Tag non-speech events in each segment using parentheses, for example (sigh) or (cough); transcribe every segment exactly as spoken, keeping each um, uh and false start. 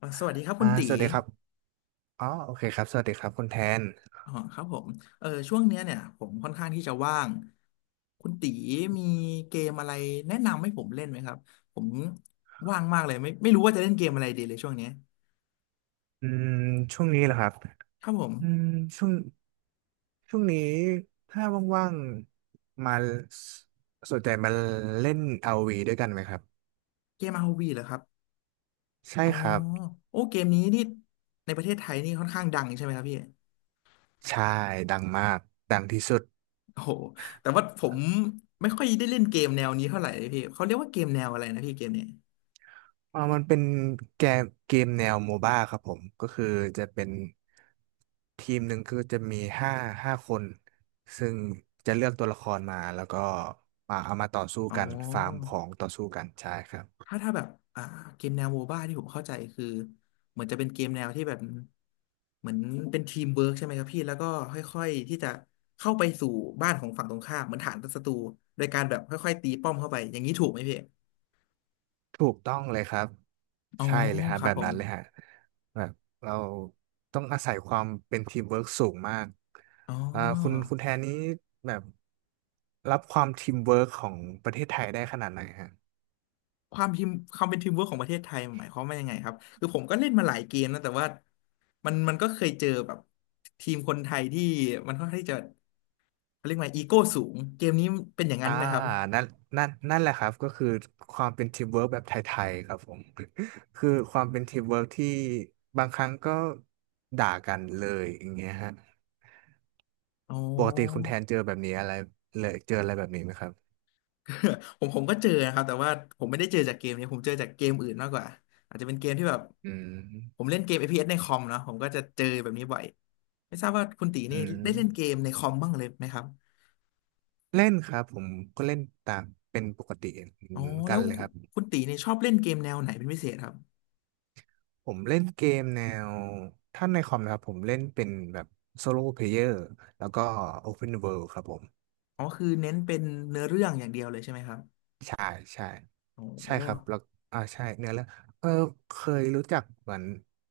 อ่ะสวัสดีครับอ่าคุณตีสวัสดีครับอ๋อโอเคครับ สวัสดีครับคุณแทนอ๋อครับผมเออช่วงเนี้ยเนี่ยผมค่อนข้างที่จะว่างคุณตีมีเกมอะไรแนะนำให้ผมเล่นไหมครับผมว่างมากเลยไม่ไม่รู้ว่าจะเล่นเกมอะไรดีเลยช่วงเนี้ยอืมช่วงนี้เหรอครับครับผมอืมช่วงช่วงนี้ถ้าว่างๆ มาสสนใจมาเล่นอาร์วีด้วยกันไหมครับ เกม อาร์ โอ วี เหรอครับใช่อ๋อครับโอ้เกมนี้นี่ในประเทศไทยนี่ค่อนข้างดังใช่ไหมครับพี่ใช่ดังมาก ดังที่สุดโอ้โหแต่ว่าผมไม่ค่อยได้เล่นเกมแนวนี้เท่าไหร่เลยพี่เขาเรียกว่าเกมแนวอะไรนะพี่เกมเนี้ยอ่ามันเป็นเกมเกมแนวโมบ้าครับผม ก็คือจะเป็น ทีมหนึ่งคือจะมีห้าห้าคน ซึ่งจะเลือกตัวละครมา แล้วก็มาเอามาต่อสู้อ๋อ กัน ฟาร์มของต่อสู้กันใช่ครับ ถ้าถ้าแบบอ่าเกมแนวโมบ้าที่ผมเข้าใจคือเหมือนจะเป็นเกมแนวที่แบบเหมือนเป็นทีมเวิร์กใช่ไหมครับพี่แล้วก็ค่อยๆที่จะเข้าไปสู่บ้านของฝั่งตรงข้ามเหมือนฐานศัตรูโดยการแบบค่อยๆตีป้อมเข้าไปอย่างนี้ถูกไหมพี่ถูกต้องเลยครับอ๋อใช่เลยฮะครัแบบบผนั้มนเลยฮะแบบเราต้องอาศัยความเป็นทีมเวิร์กสูงมากอ๋ออ่าคุณคุณแทนนี้แบบรับความทีมเวิร์กของประเทศไทยได้ขนาดไหนฮะความทีมความเป็นทีมเวิร์กของประเทศไทยหมายความว่ายังไงครับคือผมก็เล่นมาหลายเกมนะแต่ว่ามันมันก็เคยเจอแบบทีมคนไทยที่มันค่อนข้างที่จะเขาเรียกว่าอีโก้สูงเกมนี้เป็นอย่างนั้อ่านไหมครับนั่นนั่นนั่นแหละครับก็คือความเป็นทีมเวิร์กแบบไทยๆครับผม (laughs) คือความเป็นทีมเวิร์กที่บางครั้งก็ด่ากันเลยอย่างเงี้ยฮะอ๋อ ปกติคุณแทนเจอแบบนี้อะไรเลยเจออะไรแบบนี้ไหมครับ (laughs) ผมผมก็เจอนะครับแต่ว่าผมไม่ได้เจอจากเกมนี้ผมเจอจากเกมอื่นมากกว่าอาจจะเป็นเกมที่แบบอืผมมเล่นเกม เอฟ พี เอส ในคอมเนาะผมก็จะเจอแบบนี้บ่อยไม่ทราบว่าคุณตีอืนี่ม ได้เล่นเกมในคอมบ้างเลยไหมครับเล่นครับผมก็เล่นตามเป็นปกติเหอ๋มืออนกัแล้นวเลยครับคุณตีนี่ชอบเล่นเกมแนวไหนเป็นพิเศษครับผมเล่นเกมแนวถ้าในคอมนะครับผมเล่นเป็นแบบโซโล่เพลเยอร์แล้วก็ Open World ครับผมอ๋อคือเน้นเป็นเนื้อเรื่องอย่างเดียวเลยใช่ไหมครับใช่ใช่ใช่โอ้ ครับแล้วอ่าใช่เนื้อแล้วเออเคยรู้จักเหมือน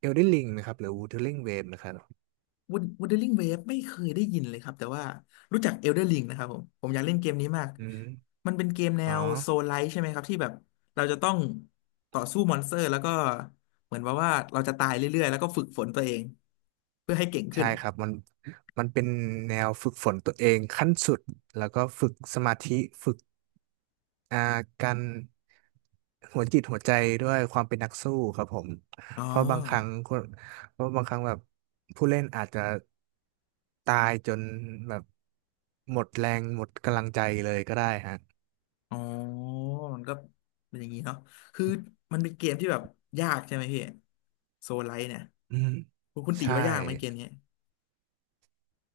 Elden Ring ไหมครับหรือ Wuthering Waves ไหมครับ w u t เ e r i n g w a v e ไม่เคยได้ยินเลยครับแต่ว่ารู้จัก Elden Ring นะครับผมผมอยากเล่นเกมนี้มากอืมมันเป็นเกมแนอ๋อวโซลไลท์ใช่ไหมครับที่แบบเราจะต้องต่อสู้มอนสเตอร์แล้วก็เหมือนว่าว่าเราจะตายเรื่อยๆแล้วก็ฝึกฝนตัวเองเพื่อให้เก่งขึ้ใช่นครับมันมันเป็นแนวฝึกฝนตัวเองขั้นสุดแล้วก็ฝึกสมาธิฝึก อ่าการหัวจิตหัวใจด้วยความเป็นนักสู้ครับผมอ๋อเพราะบางครั้งคนเพราะบางครั้งแบบผู้เล่นอาจจะตายจนแบบหมดแรงหมดกำลังใจเลยก็ได้ฮะอ๋อมันก็เป็นอย่างนี้เนาะคือมันเป็นเกมที่แบบยากใช่ไหมพี่โซลไลท์เนี่ยอืมคุณคุณตีใช่ ว่ายากไหมเกมนี้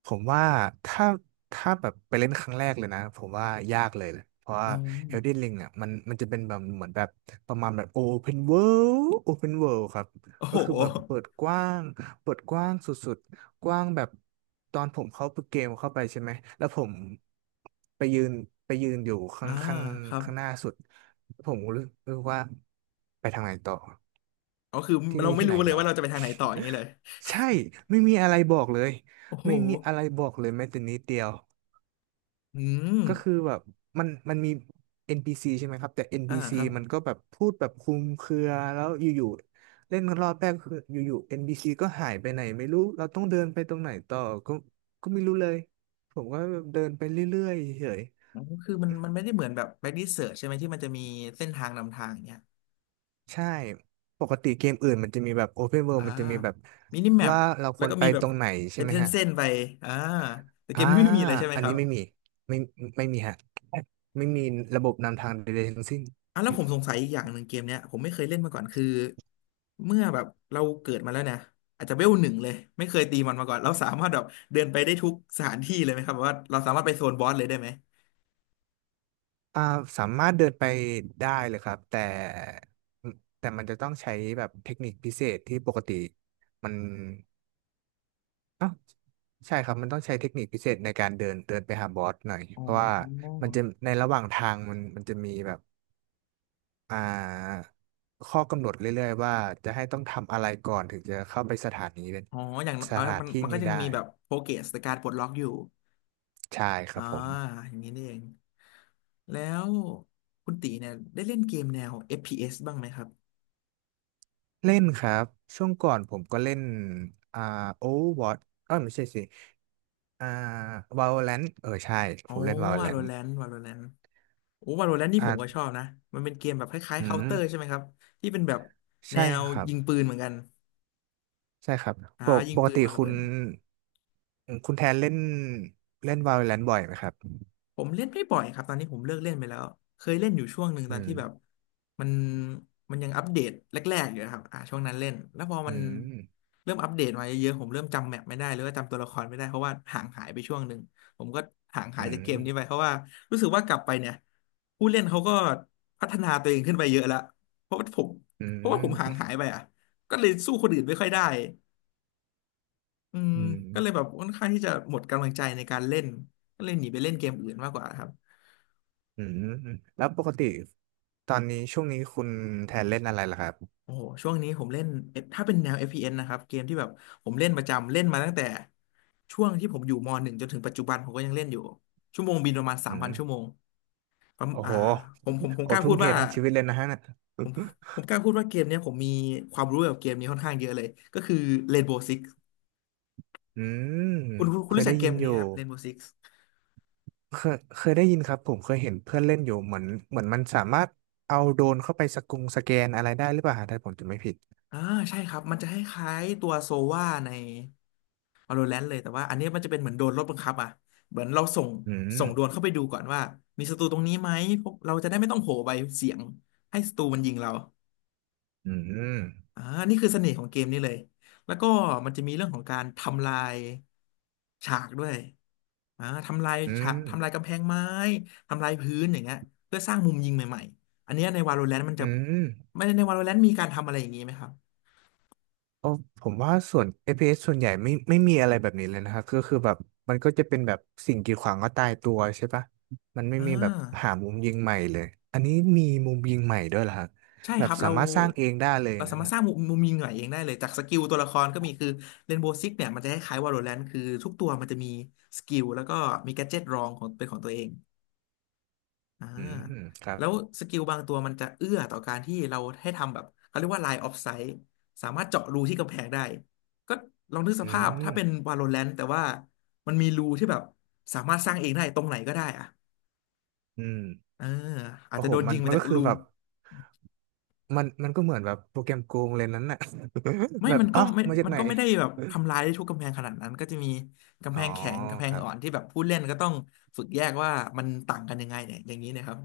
ผมว่าถ้าถ้าแบบไปเล่นครั้งแรกเลยนะผมว่ายากเลยแหละเพราะอ๋ว่า อ Elden Ring เนี่ยมันมันจะเป็นแบบเหมือนแบบประมาณแบบ Open World Open World ครับโอ้ก็โห คือแบบเปิดก (laughs) ว้างเปิดกว้างสุดๆกว้างแบบตอนผมเข้าเกมเข้าไปใช่ไหมแล้วผมไปยืนไปยืนอยู่ข้าอ่างข้างครับ ข้างหน้าสุดผมรู้รู้สึกว่าไปทางไหนต่อ อ๋อคือที่เรานี่ไม่ที่ไหนรู้เลเหยรอ ว่าเราจะไปทางไหนต่ออย่างนี้เลย (laughs) ใช่ไม่มีอะไรบอกเลยโอ้โหไม่มีอะไรบอกเลยแม้แต่นิดเดียวอืมก็คือแบบมันมันมี เอ็น พี ซี ใช่ไหมครับแต่ อ่า เอ็น พี ซี ครับมันก็แบบพูดแบบคลุมเครือแล้วอยู่ๆเล่นกันรอบแรกคืออยู่ๆ เอ็น พี ซี ก็หายไปไหนไม่รู้เราต้องเดินไปตรงไหนต่อก็ก็ไม่รู้เลยผมก็เดินไปเรื่อยๆเฉยอ๋อคือมันมันไม่ได้เหมือนแบบ back research ใช่ไหมที่มันจะมีเส้นทางนำทางอย่างเงี้ยๆใช่ปกติเกมอื่นมันจะมีแบบ Open World อ่ามันจะมีแบบมินิแมปว่าเราคแล้ววรก็ไปมีแบตบรงไหนใช่เป็นไหมเฮะ ส้นๆไปอ่าแต่เกอ่ามนี้ไม่มีเลยใช่ไหมอันครันี้บไม่มี ไม่ไม่มีฮะไม่มีระบบนำทางใดๆทั้งสิ้นอ่ะแล้วผมสงสัยอีกอย่างหนึ่งเกมเนี้ยผมไม่เคยเล่นมาก่อนคือเมื่อแบบเราเกิดมาแล้วเนี่ยอาจจะเวลหนึ่งเลยไม่เคยตีมันมาก่อนเราสามารถแบบเดินไปได้ทุกสถานที่เลยไหมครับแบบว่าเราสามารถไปโซนบอสเลยได้ไหมอ่าสามารถเดินไปได้เลยครับแต่แต่มันจะต้องใช้แบบเทคนิคพิเศษที่ปกติมันอ้าวใช่ครับ มันต้องใช้เทคนิคพิเศษในการเดินเดินไปหาบอสหน่อยอ๋อ เพราะว่ามันจะในระหว่างทางมันมันจะมีแบบอ่าข้อกำหนดเรื่อยๆว่าจะให้ต้องทำอะไรก่อนถึงจะเข้าไปสถานีอ๋ออย่างน้สอยเอาถานมันที่มันก็นี้ยังได้มีแบบโปรเกรสในการปลดล็อกอยู่ใช่ครัอ่าบผม อย่างนี้นี่เองแล้ว คุณตีเนี่ยได้เล่นเกมแนว เอฟ พี เอส บ้างไหมครับ เล่นครับช่วงก่อนผมก็เล่นอ่า Overwatch เอ้ยไม่ใช่สิอ่า Valorant เออใช่อ๋ผอ มเล่น Valorant Valorant Valorant โอ้ Valorant นี่ผมก็ชออ่าบนะ มันเป็นเกมแบบคล้ายอืๆ ม Counter ใช่ไหมครับ ที่เป็นแบบแนใช่ว ครับยิงปืนเหมือนกันใช่ครับอ่าปกยิงปกปืนติวางระคุเบิณด คุณแทนเล่นเล่น Valorant บ่อยไหมครับผมเล่นไม่บ่อยครับตอนนี้ผมเลิกเล่นไปแล้วเคยเล่นอยู่ช่วงหนึ่งตอือนมที่แบบมันมันยังอัปเดตแรกๆอยู่นะครับอ่าช่วงนั้นเล่นแล้วพออืมันมเริ่มอัปเดตมาเยอะๆผมเริ่มจำแมปไม่ได้หรือว่าจำตัวละครไม่ได้เพราะว่าห่างหายไปช่วงหนึ่งผมก็ห่างหาอืยจากเกมมนี้ไปเพราะว่ารู้สึกว่ากลับไปเนี่ยผู้เล่นเขาก็พัฒนาตัวเองขึ้นไปเยอะแล้วเพราะว่าผมอืเพราะว่าผมห่างมหายไปอ่ะก็เลยสู้คนอื่นไม่ค่อยได้อืมอืก็เลยแบมบค่อนข้างที่จะหมดกำลังใจในการเล่นก็เลยหนีไปเล่นเกมอื่นมากกว่าครับ อืมแล้วปกติตอนนี้ช่วงนี้คุณแทนเล่นอะไรล่ะครับโอ้โหช่วงนี้ผมเล่น F- ถ้าเป็นแนว f p n นะครับ เกมที่แบบผมเล่นประจำ เล่นมาตั้งแต่ช่วงที่ผมอยู่ม .หนึ่ง จนถึงปัจจุบันผมก็ยังเล่นอยู่ ชั่วโมงบินประมาณสามอืพัมนชั่วโมงผมโอ้อ่าโหผมผมผมโอ้กล้าทุ่พูมดเทว่าทั้งชีวิตเลยนะฮะน่ะ ผมกล้าพูดว่าเกมเนี้ยผมมีความรู้เกี่ยวกับเกมนี้ค่อนข้างเยอะเลย ก็คือ Rainbow Six อืมคุณคุณคุณเคยรู้จัได้กเกยินมอนี้คยู่รับ Rainbow Six เคยเคยได้ยินครับผมเคยเห็นเพื่อนเล่นอยู่เหมือนเหมือนมันสามารถเอาโดรนเข้าไปสกุงสแกนอะไรได้หรือเปล่าฮะถ้าผมจำไม่ผิดอ่าใช่ครับมันจะคล้ายๆตัวโซวาใน Valorant เลยแต่ว่าอันนี้มันจะเป็นเหมือนโดนรถบังคับอ่ะเหมือนเราส่งอืมส่งโดรนเข้าไปดูก่อนว่ามีศัตรูตรงนี้ไหมพวกเราจะได้ไม่ต้องโหไปเสียงให้ศัตรูมันยิงเราอืมอ่านี่คือเสน่ห์ของเกมนี้เลยแล้วก็มันจะมีเรื่องของการทำลายฉากด้วยอ่าทำลายอืฉามกทำลายกำแพงไม้ทำลายพื้นอย่างเงี้ยเพื่อสร้างมุมยิงใหม่ๆอันเนี้ยใน Valorant มันจะอืมไม่ใน Valorant มีการทำอะไรอย่างนี้ไหมครับโอ้ผมว่าส่วน เอฟ พี เอส สส่วนใหญ่ไม่ไม่มีอะไรแบบนี้เลยนะครับก็คือแบบมันก็จะเป็นแบบสิ่งกีดขวางก็ตายตัวใช่ปะมันไม่อ่มีแบบหาา มุมยิงใหม่เลยอันนี้มีมุมยิงใหม่ด้วยเหรอฮะใช่แบคบรับสาเรามารถสร้างเองได้เลยเราสานะมารถฮะสร้างมุมมุมยิงหน่อยเองได้เลยจากสกิลตัวละครก็มีคือเรนโบว์ซิกเนี่ยมันจะคล้ายๆวาโลแรนต์คือทุกตัวมันจะมีสกิลแล้วก็มีแกดเจ็ตรองของเป็นของตัวเองอ่าอืมครับแล้วสกิลบางตัวมันจะเอื้อต่อการที่เราให้ทำแบบเขาเรียกว่า line of sight สามารถเจาะรูที่กำแพงได้ก็ลองนึกสอืภาพถ้ามเป็นวาโลแรนต์แต่ว่ามันมีรูที่แบบสามารถสร้างเองได้ตรงไหนก็ได้อะอืม เอออาจโอ้จะโหโดนมัยินงมามันจากก็คือรู แบบมันมันก็เหมือนแบบโปรแกรมโกงเลยนั้นน่ะ (laughs) ไม่แบบ มันก็อ้าวไม่มาจากมันไหน ก็ไม่ได้แบบทำลายได้ทุกกำแพงขนาดนั้นก็จะมีกำอ๋แพองแข็งกำแพคงรับอ่อนที่แบบผู้เล่นก็ต้องฝึกแยกว่ามันต่างกันยังไงเนี่ยอย่างนี้นะครับ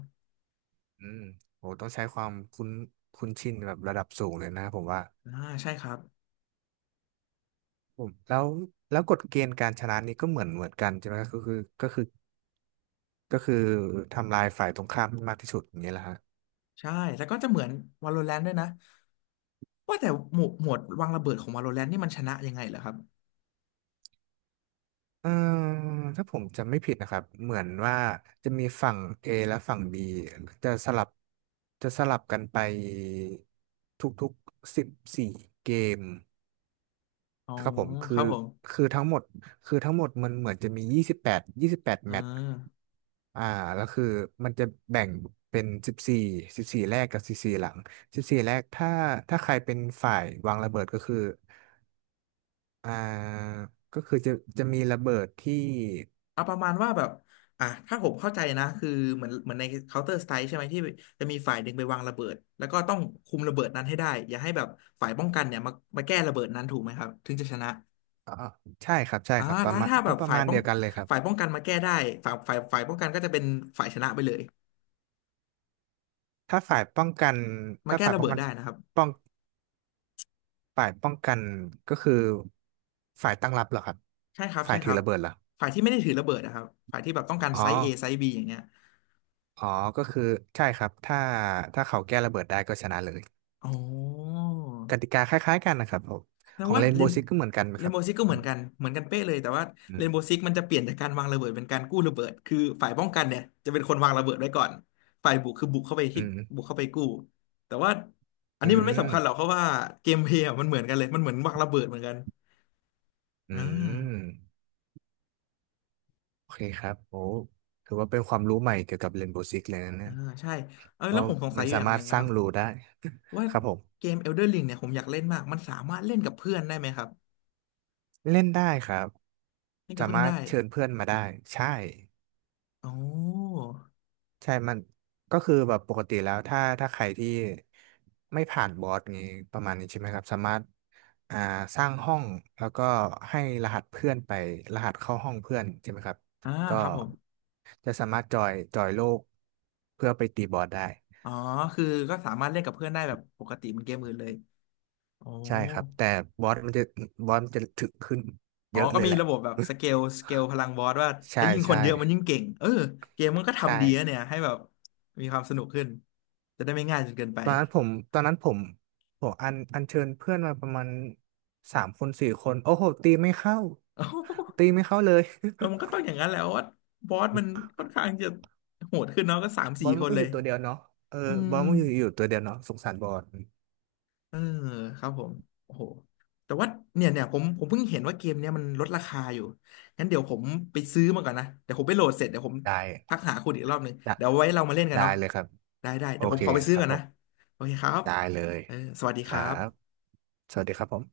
อืมโหต้องใช้ความคุ้นคุ้นชินแบบระดับสูงเลยนะผมว่าอ่าใช่ครับ ผมแล้วแล้วกฎเกณฑ์การชนะนี่ก็เหมือนเหมือนกันใช่ไหมก็คือก็คือก็คือทำลายฝ่ายตรงข้ามให้มากที่สุดอย่างเงี้ยแหละฮะ ใช่แล้วก็จะเหมือน Valorant ด้วยนะว่าแต่หมวดหมวดวางระเบิดของ Valorant นี่มันชนะยังไงเหรอครับเอ่อถ้าผมจำไม่ผิดนะครับเหมือนว่าจะมีฝั่ง A และฝั่ง บี จะสลับจะสลับกันไปทุกๆสิบสี่เกมอ๋อครับผมคืคอรับผมคือทั้งหมดคือทั้งหมดมันเหมือนจะมียี่สิบแปดยี่สิบแปดอ่า แมตช์อ่าแล้วคือมันจะแบ่งเป็นสิบสี่สิบสี่แรกกับสิบสี่หลังสิบสี่แรกถ้าถ้าใครเป็นฝ่ายวางระเบิดก็คืออ่าก็คือจะจะมีระเบิดที่ เอาประมาณว่าแบบอ่ะถ้าผมเข้าใจนะคือเหมือนเหมือนใน Counter Strike ใช่ไหมที่จะมีฝ่ายหนึ่งไปวางระเบิดแล้วก็ต้องคุมระเบิดนั้นให้ได้อย่าให้แบบฝ่ายป้องกันเนี่ยมามาแก้ระเบิดนั้นถูกไหมครับถึงจะชนะอ่าใช่ครับใช่อ่าครับปแล้ระวมาณถ้าแบก็บประฝ่ายมาณป้อเดีงยวกันเลยครับฝ่ายป้องกันมาแก้ได้ฝ่ายฝ่ายฝ่ายป้องกันก็จะเป็นฝ่ายชนะไปเลยถ้าฝ่ายป้องกันมาถ้าแก้ฝ่ายระป้อเบิงดกันได้นะครับป้องฝ่ายป้องกันก็คือฝ่ายตั้งรับเหรอครับใช่ครับฝ่าใช่ยคถือรับระเบิดเหรอฝ่ายที่ไม่ได้ถือระเบิดนะครับฝ่ายที่แบบต้องการอ๋อไซส์ A ไซส์ B อย่างเงี้ยอ๋อก็คือใช่ครับถ้าถ้าเขาแก้ระเบิดได้ก็ชนะเลยอ๋อ กติกาคล้ายๆกันนะครับผมแสดขงองว่าเรนเรโบนว์ซิกก็เหมือนกันไหมเรคนรับโบว์ซิกก็อืเหมือนมกันเหมือนกันเป๊ะเลยแต่ว่าเรนโบว์ซิอกมันจะเปลี่ยนจากการวางระเบิดเป็นการกู้ระเบิดคือฝ่ายป้องกันเนี่ยจะเป็นคนวางระเบิดไว้ก่อนฝ่ายบุกคือบุกเข้าไปืที่บุกมเข้าไปกู้แต่ว่าอันอืนี้มันไม่สำคัญหรอกมเพราะว่าเกมเพลย์อะมันเหมือนกันเลยมันเหมือนวางระเบิดเหมือนกันอือ่มอืมาโอเคครับโอ้ถือว่าเป็นความรู้ใหม่เกี่ยวกับเรนโบว์ซิกเลยนะเนี่อ่ายใช่เออแล้ว่าวผมสงสัมัยนอยู่สาอย่างมาหรถนึ่งสนะคร้างรับรูได้ ว่า (laughs) ครับผม เกม Elden Ring เนี่ยผมอยากเล่นมากมันสามารถเล่นกับเพื่อนได้ไหมครับเล่นได้ครับเล่นกับสาเพื่อนมารได้ถเชิญเพื่อนมาได้ใช่อ๋อใช่มันก็คือแบบปกติแล้วถ้าถ้าใครที่ไม่ผ่านบอสนี้ประมาณนี้ใช่ไหมครับสามารถอ่าสร้างห้องแล้วก็ให้รหัสเพื่อนไปรหัสเข้าห้องเพื่อนใช่ไหมครับอ่าก็ครับผม จะสามารถจอยจอยโลกเพื่อไปตีบอสได้อ๋อ คือก็สามารถเล่นกับเพื่อนได้แบบปกติเหมันเกมอื่นเลยโอ้ใช่ครับแต่บอสมันจะบอสมันจะถึกขึ้นอ๋อเยอะก็เลยมีแหละ ระบบแบบสเกลสเกลพลังบอสว่า (laughs) ใช่ถ้ายิ่งคนใช่เยอะมันยิ่งเก่งเออเกมมันก็ใช่ ทำดีนะเนี่ยให้แบบมีความสนุกขึ้นจะได้ไม่ง่ายจนเกินไป ตอนนั้นผมตอนนั้นผมผมอันอัญเชิญเพื่อนมาประมาณสามคนสี่คนโอ้โหตีไม่เข้า (laughs) เอ้าตีไม่เข้าเลย เออมันก็ต้องอย่างนั้นแหละวว่าบอสมันค่อนข้างจะโหดขึ้นเนาะก็สาม (laughs) บสี่อลคมันนก็เลอยยู่ตัวเดียวเนาะเอออืบม อลมันอยู่อยู่ตัวเดียวเนาะสงสารบอลเออครับผมโอ้โหแต่ว่าเนี่ยเนี่ยผมผมเพิ่งเห็นว่าเกมเนี้ยมันลดราคาอยู่งั้นเดี๋ยวผมไปซื้อมาก่อนนะเดี๋ยวผมไปโหลดเสร็จเดี๋ยวผมได้ทักหาคุณอีกรอบหนึ่งได้เดี๋ยวไว้เรามาเล่นกันได้เนาะเลยครับได้ได้โอเดี๋ยวผมเคขอไปซื้คอรับก่อนผนะมโอเคครับได้เลยเออสวัสดีคครัรับบสวัสดีครับผม